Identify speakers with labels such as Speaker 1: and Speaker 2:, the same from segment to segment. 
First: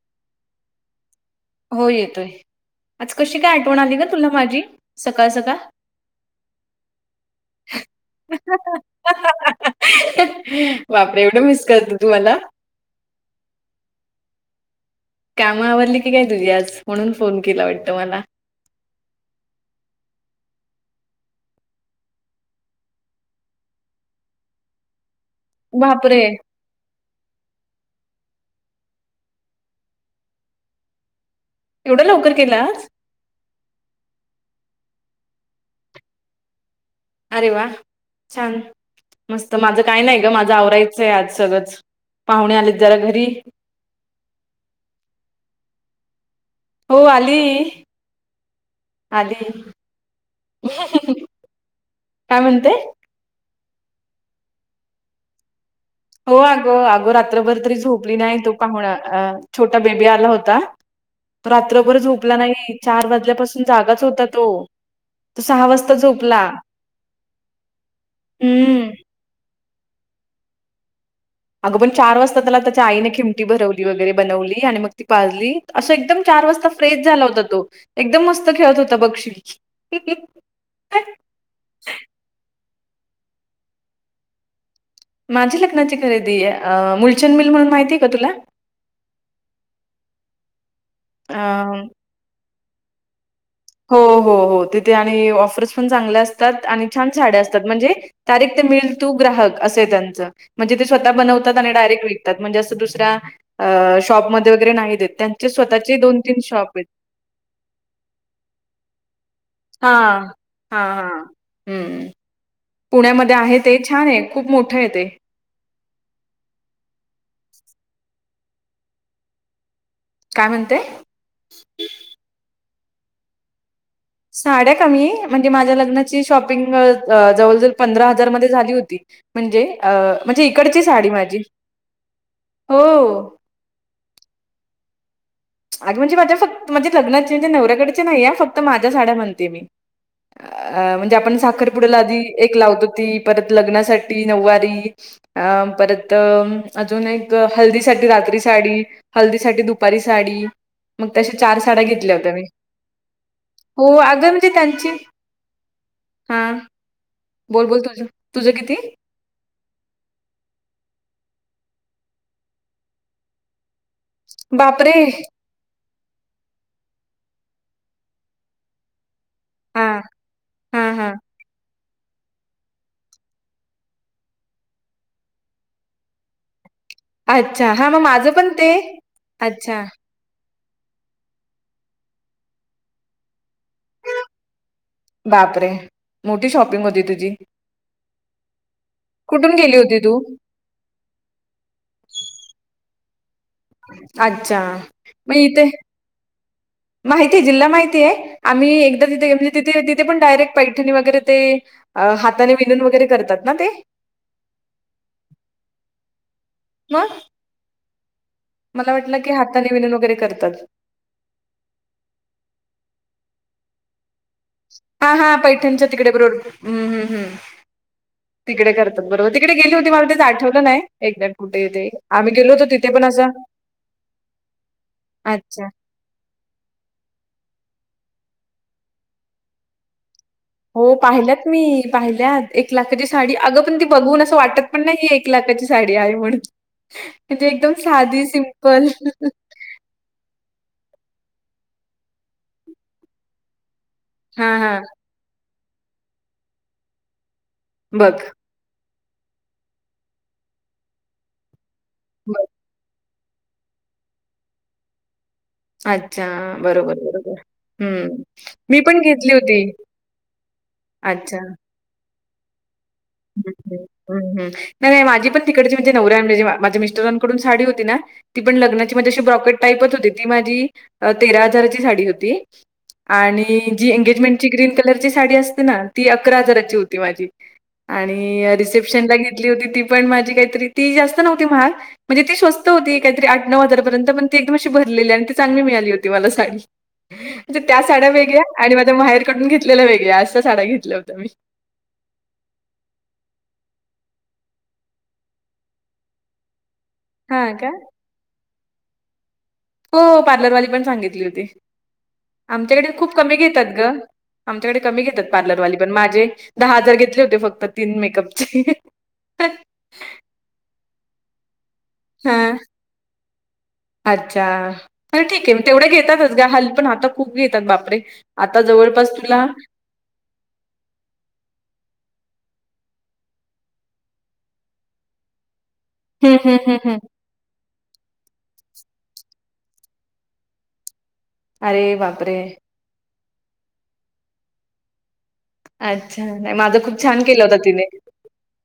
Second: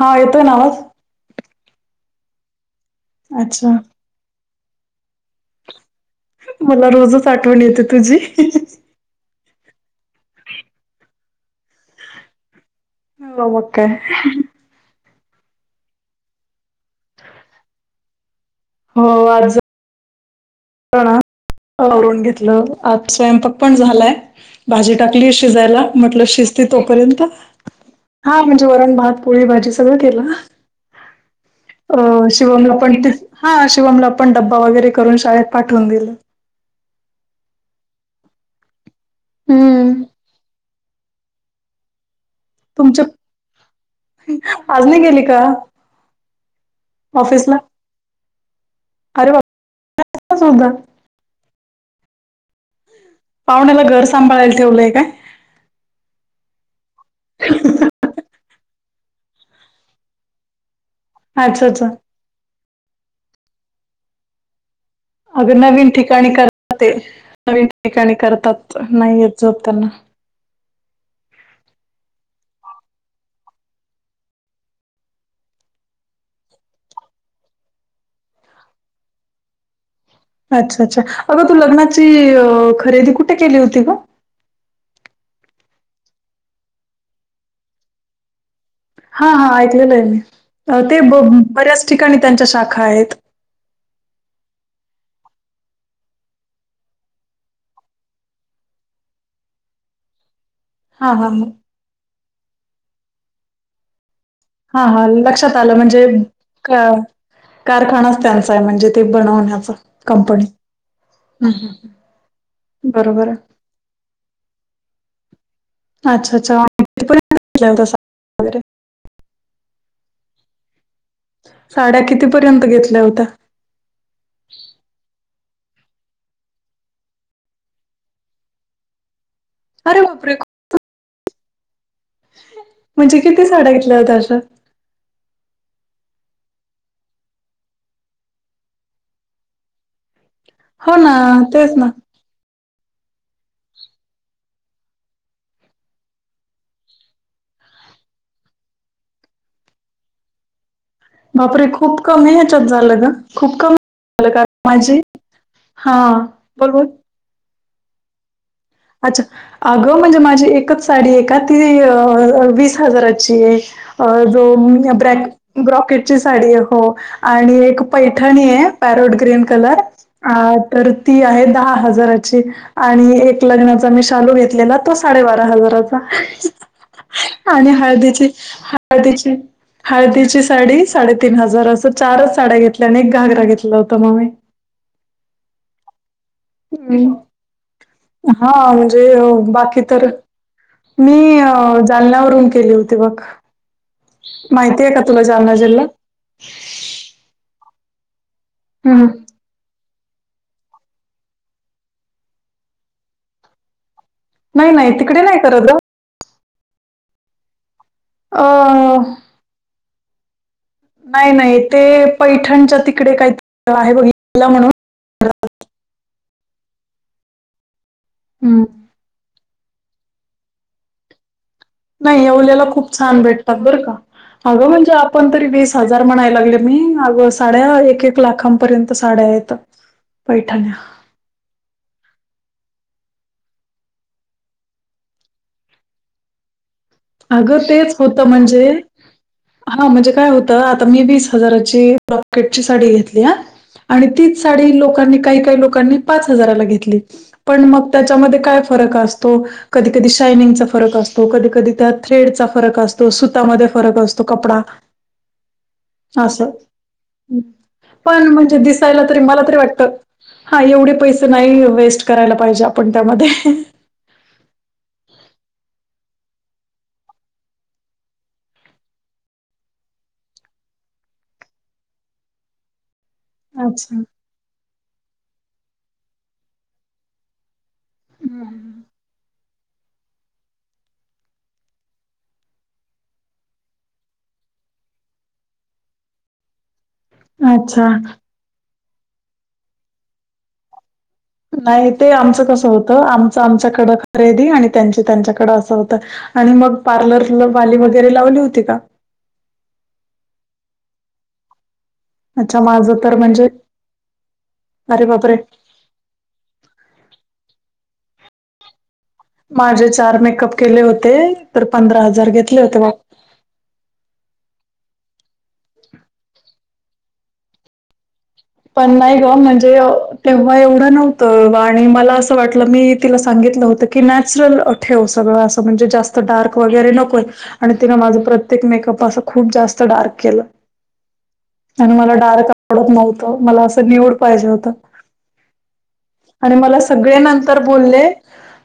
Speaker 1: हा येतोय ना आवाज
Speaker 2: हो येतोय आज कशी काय
Speaker 1: अच्छा
Speaker 2: आठवण आली ग तुला माझी सकाळ सकाळ
Speaker 1: मला रोजच आठवण येते तुझी हाह
Speaker 2: ह्ह्हहहह बापरे एवढं मिस करते तु मला
Speaker 1: हो मग काय
Speaker 2: काम आवरली की काय तुझी आज म्हणून फोन केला वाटतं मला.
Speaker 1: हो आज हो आवरून घेतलं आज स्वयंपाक पण झालाय. भाजी टाकली शिजायला
Speaker 2: बापरे!
Speaker 1: म्हटलं शिज ते तोपर्यंत हा म्हणजे वरण, भात, पोळी, भाजी सगळं केलं अ
Speaker 2: एवढं लवकर केला
Speaker 1: शिवमला
Speaker 2: आज?
Speaker 1: पण हा शिवमला पण डब्बा वगैरे करून शाळेत पाठवून दिलं.
Speaker 2: अरे वा! छान मस्त, माझं
Speaker 1: हम्म.
Speaker 2: काय नाही ग माझं आवरायचं आहे आज सगळंच पाहुणे आलेत जरा
Speaker 1: तुमच्या
Speaker 2: घरी
Speaker 1: आज नाही गेली का?
Speaker 2: हो आली
Speaker 1: ऑफिसला? अरे
Speaker 2: आली
Speaker 1: बाबा सुद्धा
Speaker 2: काय म्हणते?
Speaker 1: पाहुण्याला घर सांभाळायला ठेवलंय काय?
Speaker 2: हो अग अग रात्रभर तरी झोपली नाही तो पाहुून छोटा बेबी आला होता.
Speaker 1: अच्छा अच्छा
Speaker 2: रात्रभर झोपला नाही चार वाजल्यापासून जागाच होता तो. तो
Speaker 1: अग नवीन
Speaker 2: वाजता
Speaker 1: ठिकाणी
Speaker 2: झोपला.
Speaker 1: करतात, ते नवीन ठिकाणी करतात
Speaker 2: हम्म.
Speaker 1: नाही येत झोप त्यांना
Speaker 2: आग पण चार वाजता त्याला त्याच्या आईने खिमटी भरवली वगैरे बनवली आणि मग ती पाजली. असं एकदम चार वाजता फ्रेश झाला होता तो एकदम मस्त खेळत होता बघशील हह.
Speaker 1: अच्छा अच्छा अगं तू लग्नाची खरेदी कुठे केली होती ग?
Speaker 2: माझी लग्नाची खरेदी आहे मुलचंद मिल म्हणून माहितीय का तुला?
Speaker 1: हा हा ऐकलेलं आहे मी ते
Speaker 2: अ
Speaker 1: बऱ्याच ठिकाणी त्यांच्या शाखा आहेत.
Speaker 2: हो हो हो तिथे आणि ऑफर्स पण चांगल्या असतात आणि छान साड्या असतात म्हणजे तारीख ते मिळल तू ग्राहक असे त्यांचं म्हणजे ते स्वतः
Speaker 1: हा हा हा.
Speaker 2: बनवतात आणि डायरेक्ट विकता म्हणजे अस दुसऱ्या शॉप मदन वगैरे
Speaker 1: हा
Speaker 2: नाही
Speaker 1: हा
Speaker 2: देत त्यांचे
Speaker 1: लक्षात आलं
Speaker 2: स्वतःचे
Speaker 1: म्हणजे
Speaker 2: दोन तीन शॉप आहेत.
Speaker 1: क- कारखानाच त्यांचा आहे म्हणजे ते बनवण्याचा
Speaker 2: हां,
Speaker 1: कंपनी
Speaker 2: हां, हां.
Speaker 1: हम हम.
Speaker 2: हं. पुण्यामध्ये आहे ते छान आहे खूप मोठं आहे ते
Speaker 1: अच्छा अच्छा [unintelligible] वगैरे
Speaker 2: काय म्हणते
Speaker 1: साड्या कितीपर्यंत घेतल्या होत्या
Speaker 2: साड्या कमी म्हणजे माझ्या लग्नाची शॉपिंग जवळ जवळ पंधरा हजार मध्ये झाली होती म्हणजे अ
Speaker 1: अरे बापरे
Speaker 2: म्हणजे इकडची साडी माझी
Speaker 1: म्हणजे
Speaker 2: हो.
Speaker 1: किती साडा घेतल्या होता अशा
Speaker 2: अगे म्हणजे माझ्या फक्त माणजे लग्नाची म्हणज नव्याकडेचे नाही फक्त माझ्या साड्या म्हणते मी अ
Speaker 1: हो ना
Speaker 2: म्हणजे आपण साखर
Speaker 1: तेच ना
Speaker 2: पुड्याला आधी एक लावत होती परत लग्नासाठी नऊवारी अं परत अजून एक हल्दीसाठी रात्री साडी हल्दी साठी दुपारी साडी मग तशा चार
Speaker 1: बापरे
Speaker 2: साड्या
Speaker 1: खूप
Speaker 2: घेतल्या होत्या
Speaker 1: कमी
Speaker 2: मी
Speaker 1: ह्याच्यात झालं ग खूप कमी
Speaker 2: हो अगं
Speaker 1: झालं का
Speaker 2: म्हणजे त्यांची
Speaker 1: माझे हा बोल ब
Speaker 2: बोल बोल तुझं तुझं किती
Speaker 1: अच्छा अगं म्हणजे माझी एकच साडी आहे का ती वीस हजाराची आहे अ जो
Speaker 2: बापरे
Speaker 1: ब्रॅक ब्रॉकेटची साडी आहे हो आणि एक पैठणी आहे पॅरोट ग्रीन कलर
Speaker 2: हा हा
Speaker 1: तर
Speaker 2: हा
Speaker 1: ती आहे दहा हजाराची आणि एक लग्नाचा मी शालू घेतलेला तो साडेबारा हजाराचा आणि
Speaker 2: अच्छा हा मग
Speaker 1: हळदीची
Speaker 2: माझं पण ते
Speaker 1: हळदीची
Speaker 2: अच्छा
Speaker 1: हळदीची साडी साडेतीीन हजार असं चारच साड्या घेतल्या आणि एक घागरा घेतला होत म्ी
Speaker 2: बापरे मोठी शॉपिंग होती तुझी
Speaker 1: हम् हा म्हणजे
Speaker 2: कुठून गेली
Speaker 1: बाकी
Speaker 2: होती
Speaker 1: तर
Speaker 2: तू
Speaker 1: मी जालन्यावरून केले होती बघ
Speaker 2: अच्छा
Speaker 1: माहिती आहे का तुला जालना जिरला
Speaker 2: माहिती आहे जिल्हा माहितीय आहे आम्ही एकदा
Speaker 1: हम्म.
Speaker 2: तिथे तिथे तिथे पण डायरेक्ट पैठणी वगैरे ते हाताने विनून वगैरे करतात ना ते
Speaker 1: नाही नाही तिकडे नाही करत
Speaker 2: म
Speaker 1: अ,
Speaker 2: मला वाटलं की हाताने विलन वगैरे करतात
Speaker 1: नाही नाही ते पैठणच्या तिकडे काही आहे बघितलं म्हणून
Speaker 2: हा हा पैठणच्या तिकडे ब्मम्म्
Speaker 1: हम्म.
Speaker 2: तिकडे कर बरोबर तिकडे गेली होती मला तेच आठवलं नाही एक जण कुठेेते
Speaker 1: नाही येवल्याला खूप छान भेटतात बरं का अगं म्हणजे आपण तरी
Speaker 2: अच्छा
Speaker 1: वीसज ह जार म्हणाय लागले मी अग साड्या एक एक लाखांपर्यंत साड्या आहेत बैठणी
Speaker 2: हो पाहिल्यात मी पाहिल्यात एक लाखाची साडी अगं पण ती बघून असं वाटत पण नाही एक एक लाखची साडी आहे म्हणून म्हणजे
Speaker 1: अगं
Speaker 2: एकदम साधी सिंपल
Speaker 1: हा म्हणजे काय होतं आता मी वीस हजाराची रॉकेटची साडी घेतली ह आणि तीच
Speaker 2: हा हा
Speaker 1: साडी लोकांनी काही काही लोकांनी पाच हजाराला घेतली पण मग
Speaker 2: बघ
Speaker 1: त्याच्यामध्ये काय फरक असतो कधी कधी शायनिंगचा फरक असतो कधी कधी त्यात
Speaker 2: बघ
Speaker 1: थ्रेडचा फरक असतो सुतामध्ये फरक असतो कपडा
Speaker 2: अच्छा
Speaker 1: असं.
Speaker 2: बरोबर बरोबर हं.
Speaker 1: पण म्हणजे
Speaker 2: मी पण
Speaker 1: दिसायला तरी
Speaker 2: घेतली
Speaker 1: मला तरी
Speaker 2: होती.
Speaker 1: वाटत हा एवढे पैसे
Speaker 2: अच्छा.
Speaker 1: नाही वेस्ट करायला पाहिजे आपण त्यामध्ये
Speaker 2: हम् हम नाही नाही माझी पण तिकडची म्हणजे नवऱ्यान म्हणजे माझ्या मिस्टरांकडून साडी होती ना ती पण लग्नाची माज अशी ब्रॉकेट टाईपच होती ती माझी तेरा हजाराची साडी होती आणि जी
Speaker 1: अच्छा.
Speaker 2: एंगेजमेंटची ग्रीन कलरची साडी असते ना ती अकरा हजाराची होती माझी
Speaker 1: हं,
Speaker 2: आणि रिसेप्शन ला घेतली होती ती पण माझी काहीतरी ती जास्त नव्हती महाग म्हणजे ती स्वस्त होती काहीतरी आठ नऊ हजारपर्यंत पण ती एकदम अशी भरलेली आणि ती चांगली मिळाली होती मला साडी
Speaker 1: हं.
Speaker 2: म्हणे त्या
Speaker 1: अच्छा.
Speaker 2: साड्या वेगळ्या आणि माझ्या माहेर कढून घेतलेल्या वेगळ्या असा साड्या घेतल्या होत्या मी
Speaker 1: नाही ते आमचं कसं होतं आमचं आमच्याकडं खरेदी आणि त्यांची त्यांच्याकडं असं होतं आणि मग पार्लरला
Speaker 2: हां का?
Speaker 1: बाली वगैरे लावली होती का
Speaker 2: हो पार्लरवाली पण सांगितली होती
Speaker 1: अच्छा
Speaker 2: आमच्याकडे
Speaker 1: माझं
Speaker 2: खूप
Speaker 1: तर
Speaker 2: कमी
Speaker 1: म्हणजे
Speaker 2: घेतात ग आमच्याकडे कमी
Speaker 1: अरे
Speaker 2: घेतात
Speaker 1: बापरे!
Speaker 2: पार्लरवाली पण माझे दहा हजार घेतले होते फक्त तीन मेकअपचे
Speaker 1: माझे चार मेकअप केले होते तर पंधरा हजार
Speaker 2: हां.
Speaker 1: घेतले होते
Speaker 2: अच्छा खर ठीक आहे मग तेवढ्या घेतातच ग हल् पण आता खूप घेतात बापरे आता
Speaker 1: पण
Speaker 2: जवळपास
Speaker 1: नाही ग
Speaker 2: तुला
Speaker 1: म्हणजे तेव्हा एवढं नव्हतं आणि मला असं वाटलं मी तिला सांगितलं होतं की नॅचरल ठेवू सगळं असं म्हणजे जास्त
Speaker 2: हं, हं,
Speaker 1: डार्क
Speaker 2: हं,
Speaker 1: वगैरे
Speaker 2: हं.
Speaker 1: नकोय आणि तिनं माझं प्रत्येक मेकअप असं खूप जास्त डार्क केलं
Speaker 2: अरे
Speaker 1: आणि मला
Speaker 2: बापरे!
Speaker 1: डार्क आवडत नव्हतं मला असं निवड पाहिजे होत
Speaker 2: अच्छा.
Speaker 1: आणि
Speaker 2: नाही माझं
Speaker 1: मला
Speaker 2: खूप
Speaker 1: सगळे
Speaker 2: छान केलं होतं
Speaker 1: नंतर
Speaker 2: तिने.
Speaker 1: बोलले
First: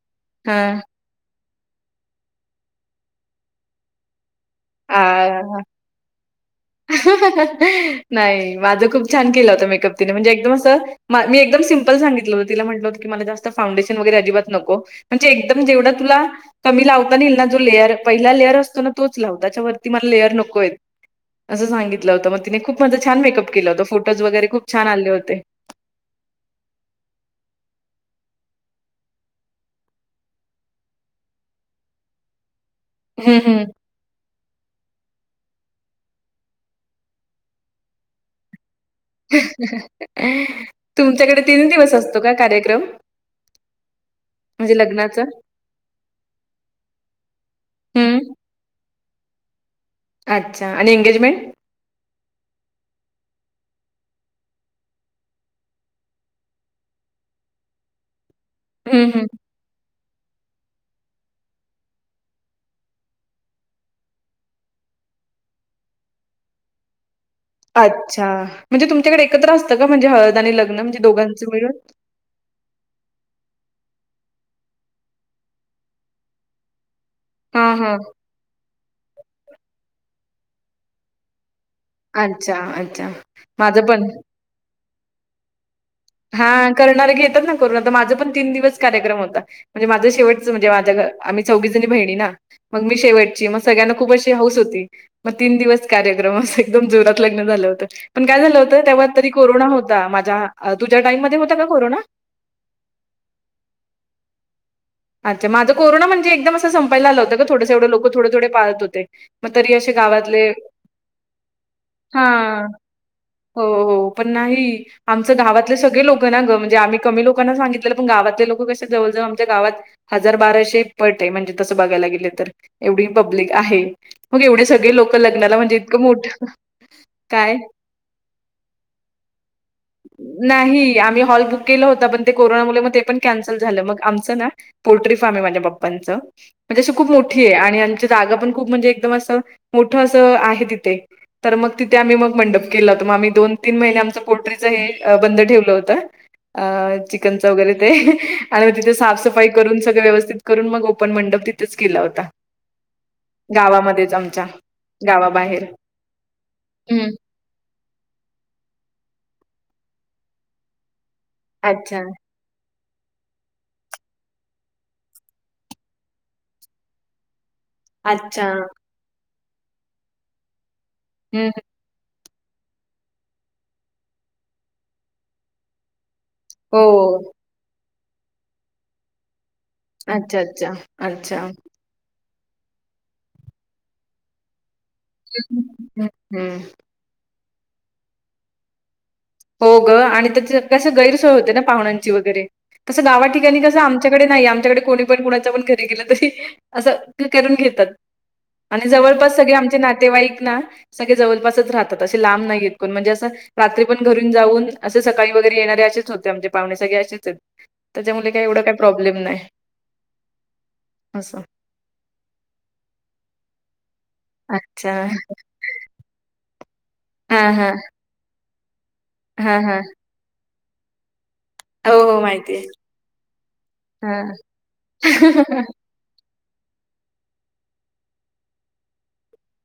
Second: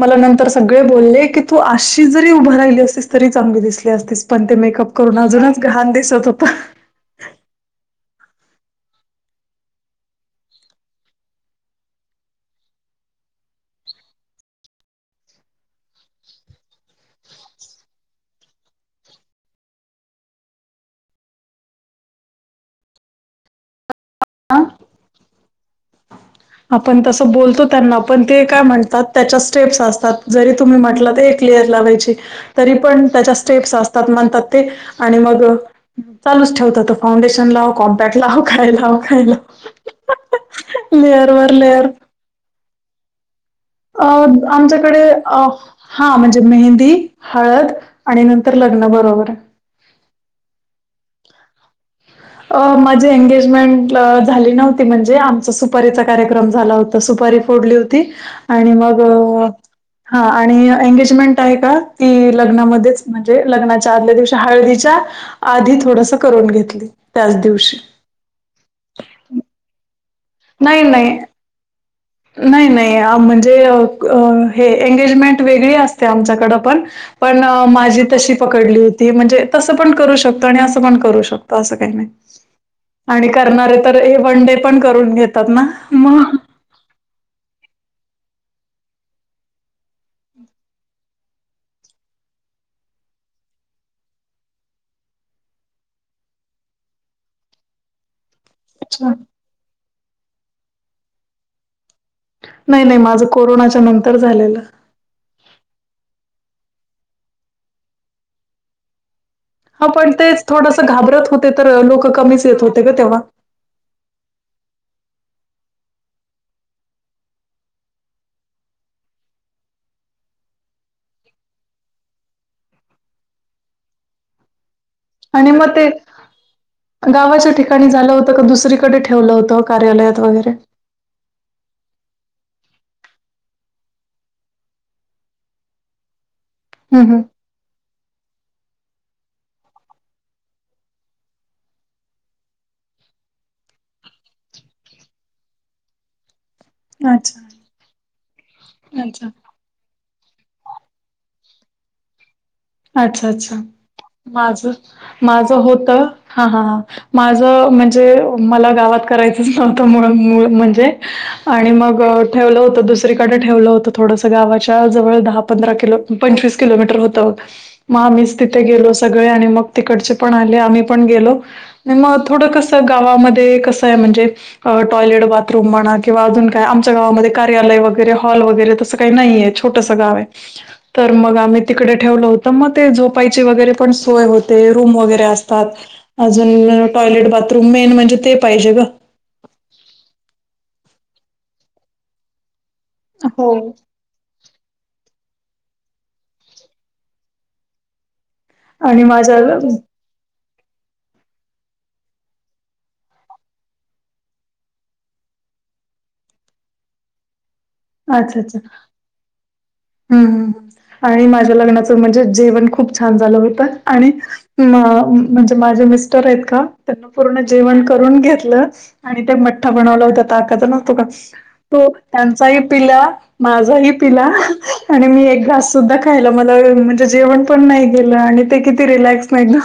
Speaker 1: मला नंतर
Speaker 2: हां.
Speaker 1: सगळे बोलले कि तू आशी जरी उभं राहिली असस तरी चांगली दिसली असतीस पण ते अप करून
Speaker 2: आ
Speaker 1: अजूनच घहण दिसत होता
Speaker 2: नाही माझं खूप छान केलं होत मेकअप तिने म्हणजे एकदम असं मी एकदम सिंपल सांगितलं होत तिला म्हटलंतं क मला जास्त फाउंडेशन वगैर अजिबात नो म्हणजे एकदम जेवढा तुला कमी लावता येईल ना जो लेअर पहिला लेअर असतो ना तोच लावत लालेको अस सांगित होत मग त ख छ मेकअप केला हो फोज वगैर खूप छान आले होते
Speaker 1: आपण तसं बोलतो त्यांना पण ते काय म्हणतात त्याच्या स्टेप्स असतात जरी तुम्ही म्हटलं एक क्लिअर लावायची तरी पण त्याच्या
Speaker 2: हं हं.
Speaker 1: स्टेप्स असतात म्हणतात ते आणि मग चालूच ठेवत तो फांडेशन लाव कॉम्पॅक्ट लाव काय लाव काय लाव लेअर
Speaker 2: तुमच्याकडे
Speaker 1: वर
Speaker 2: तीन
Speaker 1: लेअर
Speaker 2: दिवस असतो का कार्यक्रम
Speaker 1: अ
Speaker 2: म्हणजे
Speaker 1: आमच्याकडे
Speaker 2: लग्नाचा?
Speaker 1: अ हा म्हणजे मेहंदी हळद
Speaker 2: हं.
Speaker 1: आणि नंतर लग्न बरोबर आहे
Speaker 2: अच्छा आणि एंगेजमेंट
Speaker 1: अ माझी एंगेजमेंट झाली नव्हती म्हणजे आमचा सुपारीचा कार्यक्रम झाला होता सुपारी फोडली होती आणि मग
Speaker 2: हं हं.
Speaker 1: हा आणि एंगेजमेंट आहे का ती लग्नामध्येच म्हणजे लग्नाच्या आदल्या दिवशी हळदीच्या आधी थोडस करून घेतली त्याच दिवशी
Speaker 2: अच्छा म्हणजे तुमच्याकडे एकत्र असतं का म्हणजे हळद आणि लग्न
Speaker 1: नाही,
Speaker 2: म्हणजे
Speaker 1: नाही
Speaker 2: दोघांच मिळून
Speaker 1: नाही नाही म्हणजे हे एंगेजमेंट वेगळी असते आमच्याकड पण पण
Speaker 2: हां, हां.
Speaker 1: माझी तशी पकडली होती म्हणजे तसं पण करू शकतो आणि असं पण करू शकतो असं काही नाही
Speaker 2: अच्छा, अच्छा.
Speaker 1: आणि करणारे
Speaker 2: माझं
Speaker 1: तर
Speaker 2: पण
Speaker 1: हे वन डे पण करून घेतात ना मग
Speaker 2: हा करणारे घेतात ना करून आता माझा पण तीन दिवस कार्यक्रम होता म्हणजे माझं शेवटच म्हणे माझ्या घ आम्ही चौघी जणी बहिणी ना मग मी शेवटची मग सगळ्यांना खूप अशी हौस होती मग तीन दिवस कार्यक्रम अस एकदम जोरात लग्न झालं होतं पण काय झालं होतं तेव्हा
Speaker 1: अच्छा.
Speaker 2: तरी कोरोना होता माझ्या तुझ्या टाईम मध्ये होता का कोरोना
Speaker 1: नाही नाही माझं कोरोनाच्या नंतर झालेलं
Speaker 2: अच्छ माझं कोरो म्हणे एकदम अस संपायलालं होतं ोडंवढं लोक थो थो पात होते मग तरी
Speaker 1: ह
Speaker 2: असे
Speaker 1: पण तेच
Speaker 2: गावातले
Speaker 1: थोडंसं घाबरत होते तर लोक कमीच
Speaker 2: हां.
Speaker 1: येत होते ग तेव्हा
Speaker 2: हो हो पण नाही आमच गवातले सगळे लोक ना गंणजेम्ही कमी लोकांना सांगितलं पण गावातले लोक कशा जवळजव आमच्या गावात हजार बाराशे पट आहे म्हणजे तसं बघायला गेले तर एवढी पब्लिक आहे मग एवढे सगळे लोक
Speaker 1: आणि
Speaker 2: लग्नाला
Speaker 1: मग
Speaker 2: म्हणजे
Speaker 1: ते
Speaker 2: इतकं मोठं
Speaker 1: गावाच्या
Speaker 2: काय?
Speaker 1: ठिकाणी झालं होतं का दुसरीकडे ठेवलं होतं कार्यालयात वगैर
Speaker 2: नाही आमही हॉल केलं होता पण ते कोरोनामुळे मग ते पण कॅन्सल झालं मग आमचं ना पोल्ट्री फार्म आहे माझ्याप्पांच म्हणजे
Speaker 1: हं,
Speaker 2: खूप
Speaker 1: हं.
Speaker 2: मोठी आणि यांची जागा पण खूप म्हणजे एकदम असं मोठं असं आहे तिथे तर मग तिथे आम्ही मग मंडप केला होता मगम्ही दोन तीन महिने आमचं पोल्टट्रीचं बंद ठेवलं होतं अ
Speaker 1: अच्छा,
Speaker 2: चिकनचं वगैरे ते आणि मग तिथे
Speaker 1: अच्छा,
Speaker 2: साफसफाई ून सगं व्यवस्थित करून मग ओपन मंडप तिथेच केला होता
Speaker 1: अच्छा अच्छा
Speaker 2: गावामध्येच आमच्या
Speaker 1: माझ माझ
Speaker 2: गावाबाहेर
Speaker 1: होतं हा हा
Speaker 2: हम्म.
Speaker 1: माझ माझ म्हणजे मला गावात करायचंच नव्हतं म्हणजे आणि
Speaker 2: अच्छा
Speaker 1: मग ठेवलं होतं दुसरीकडें ठेवलं होतं थोडसं गावाच्या जवळ दहा पंधरा किलो पंचवीस किलोमीटर होतं [inaudible] मग आम्हीच
Speaker 2: अच्छा
Speaker 1: तिथे गेलो सगळे आणि मग तिकडचे पण आले आम्ही पण गेलो
Speaker 2: हम्म.
Speaker 1: [inaudible] मग थोडं कसं गावामध्ये कसं आहे म्हणजे टॉयलेट बाथरूम म्हणा किंवा अजून काय
Speaker 2: हो
Speaker 1: आमच्या गावामध्ये कार्यालय वगैरे हॉल वगैरे तसं काही नाही आहेच [inaudible] छोटस गाव आहे
Speaker 2: अच्छा अच्छा
Speaker 1: [inaudible] तर मग
Speaker 2: अच्छा
Speaker 1: आम्ही तिकडे ठेवलं होतो तर मग ते झोपायची वगैरे पण सोय होते रूम वगैरे असतात
Speaker 2: हम्म
Speaker 1: [inaudible] अजून टॉयलेट बाथरूम मेन म्हणजे ते पाहिजे ग [inaudible]
Speaker 2: हो ग आणि त्या कस गैरसोय होते ना पाहुण्यांची वगैरे [inaudible] कसं गावा ठिकाणी
Speaker 1: हो.
Speaker 2: कसं आम आमच्याकडे नाही आमच्याकडे कोणी पण कुणाच पण घरी गेलं तरी असं करून घेतात [inaudible] आणि
Speaker 1: माझा
Speaker 2: जवळपास सगळे आमचे ना
Speaker 1: अच्छा
Speaker 2: जव राात लां नाहीण म्हण [inaudible] आपण घरून जाऊन असं सकाळी वगैरे येणाऱ अशेच होत्या म्हणजे पाहण्यासाठीग अ असेच आहेत [inaudible] [inaudible] त्याच्यामुळे काही
Speaker 1: अच्छा
Speaker 2: एवढं काही प्रॉब्लेम नाही
Speaker 1: हम्म आणि
Speaker 2: असं
Speaker 1: माझ्या [inaudible] लग्नाचं म्हणजे जेवण खूप छान झालं होतं आणि अ
Speaker 2: अच्छा
Speaker 1: म्हणजे माझे मिस्टर आहेत का त्यांना पूर्ण
Speaker 2: हां हां
Speaker 1: जेवण करून घेतलं [inaudible] आणि ते
Speaker 2: हां
Speaker 1: मठ्ठ
Speaker 2: हां
Speaker 1: बनवलं होतं ताकाचं नतो का [inaudible] तो
Speaker 2: हो हो माहिती
Speaker 1: त्यांचाही पिला माझाही
Speaker 2: आहे
Speaker 1: पिला आणि मी
Speaker 2: हां
Speaker 1: एक घास [inaudible] ा खाय मला म्हणजे जेवण पण नाही गेलं आणि ते किती रिलॅक्स नाही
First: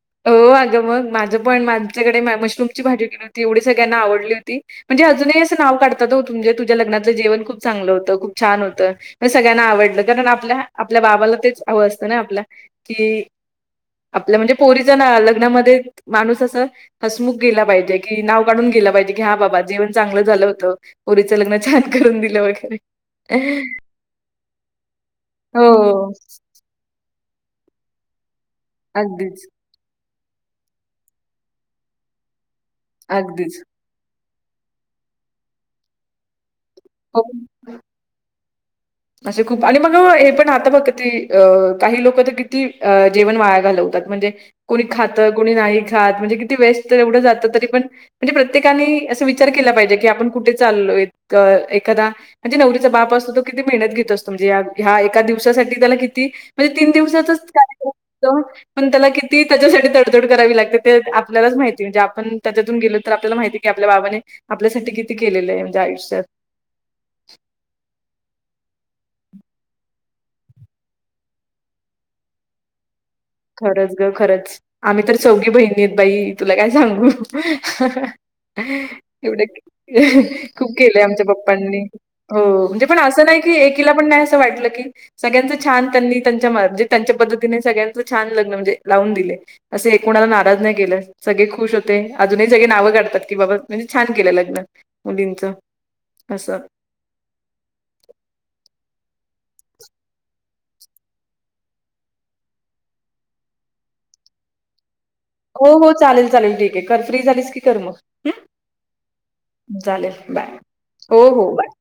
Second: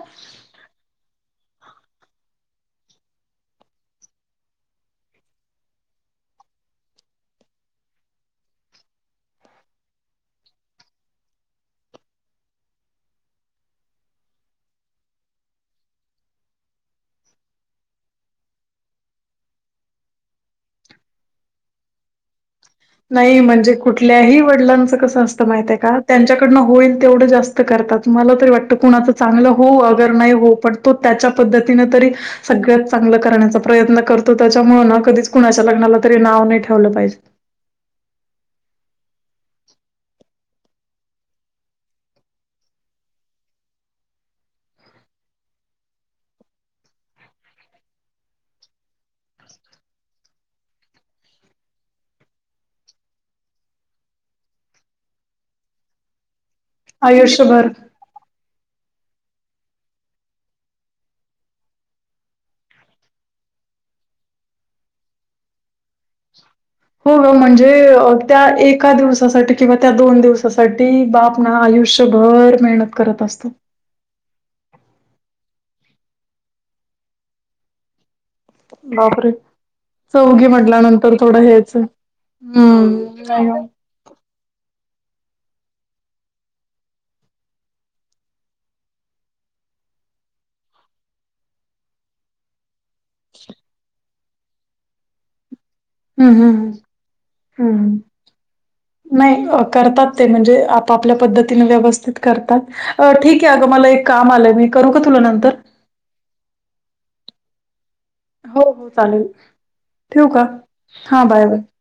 Speaker 1: [inaudible]
Speaker 2: अ अगं मग माझं पण माझ्याकडे मशरूम ची भाजी केली होती एवढी सगळ्यांना आवडली होती [inaudible] म्हणजे अजूनही असं नाव काढतात हो तुजे तुझ्या लग्नाचलं जेव खूप चगलं होत खूप छान होतं [inaudible] म सगळ्यांना आवडलं कारण आपल्या आपल्या बाबाला तेच हवं असतं ना आपल्या कि [inaudible] [inaudible] आपलं म्हणजे पोरीचा ना लग्नामध्ये माणूस असं हसमुख गेला पाहिजे की नाव काढून गेला पाहिजे की हा बाबा जेवन चांगलं झालं होतं [inaudible] रीचं लग्न छान करून दिलं वगैरे [inaudible]
Speaker 1: नाही म्हणजे कुठल्याही वडिलांचं कसं असतं माहित आहे का
Speaker 2: हो,
Speaker 1: त्यांच्याकडनं होईल तेवढ जास्त करतात मला तरी वाट कुणाच
Speaker 2: अगदीच,
Speaker 1: चांगलं हो त्या प चण्या
Speaker 2: अगदीच.
Speaker 1: प्रयन [inaudible] त्याच्या म कधीच कुणाच्या लग्नाला तरी नाव नाही ठेवलं पाहिजे.
Speaker 2: हो [inaudible] असं खूप आणि मग हे पण आता फक्त ती अ काही लोक तर किती जेवण वाया घालवतात म्हणजे [inaudible] कोणी खातं कोणी नाही खात म्हणजे किती वेस्ट तर एवढं जात तरी पण [inaudible] म्हणजे प्रत्येकाने अस विचार केला पाहिजे की आपण कुठे चालो [inaudible] एादा म्हणजे नवरीचा बाप असतो तो किती मेहनत घेत असतो म्हणजे ह्या एका दिवसासाठी त्याला किती [inaudible] म्हणजे तीन दिवसातच
Speaker 1: आयुष्यभर
Speaker 2: कार्यक्रम होतो [inaudible] पण त्याला किती त्याच्यासाठी तडतोड करावी लागते ते आपल्यालाच माहिती म्हणजे आपण त्याच्यातून गेलो तर आपल्याला माहिती [inaudible] की आपल्या बाबाने [inaudible] आपल्यासाठी किती केलेलं आहे म्हणजे आयुष्यात
Speaker 1: [inaudible] हो ग म्हणजे त्या एका दिवसासाठी किंवा त्या दोन दिवसासाठी बापणा आयुष्यभर मेहनत करत असतो
Speaker 2: [inaudible]
Speaker 1: [inaudible]
Speaker 2: खरंच ग खरंच आम्ही तर चौघी बहिणी आहेत बाई तुला काय सांगू [inaudible]
Speaker 1: बापरे
Speaker 2: एवढ
Speaker 1: चौघी
Speaker 2: खूप केलं
Speaker 1: म्हटल्यानंतर
Speaker 2: आमच्या
Speaker 1: थोडं हेच
Speaker 2: पप्पांनी
Speaker 1: आहे.
Speaker 2: [inaudible] हो म्हणजे पण
Speaker 1: हम्म
Speaker 2: असं नाही की
Speaker 1: हम्म
Speaker 2: एक पण नाही असं वाटलं की [inaudible] सगळ्यांच छान त्यांनी त्यांच्याे त्यांच्या पद्धतीने सगळ्यां [inaudible] त छान लग्न म्हणजे लावून दिले [inaudible] असे एक क कोणाला नाराज नाही केलं सगळे खुश होते अजूनही सगळे नावं काढ की बाबा म्हणजे छान केल्या लग्न मुलींच [inaudible]
Speaker 1: हम्म [inaudible] हम् हम हम्
Speaker 2: [inaudible]
Speaker 1: नाही करतात ते म्हणजे आपापल्या पद्धतीने व्यवस्थित करतात ठीक आहे अगं मला एक [inaudible] काम आलं मी करू का तुला नंतर?
Speaker 2: हो हो चालेल चालेल ठीक आहे कर फ्री झालीस की कर मग [inaudible]
Speaker 1: हो, हो, चालेल.
Speaker 2: हम्
Speaker 1: ठेवू
Speaker 2: चालेल
Speaker 1: का?
Speaker 2: बाय हो हो बाय.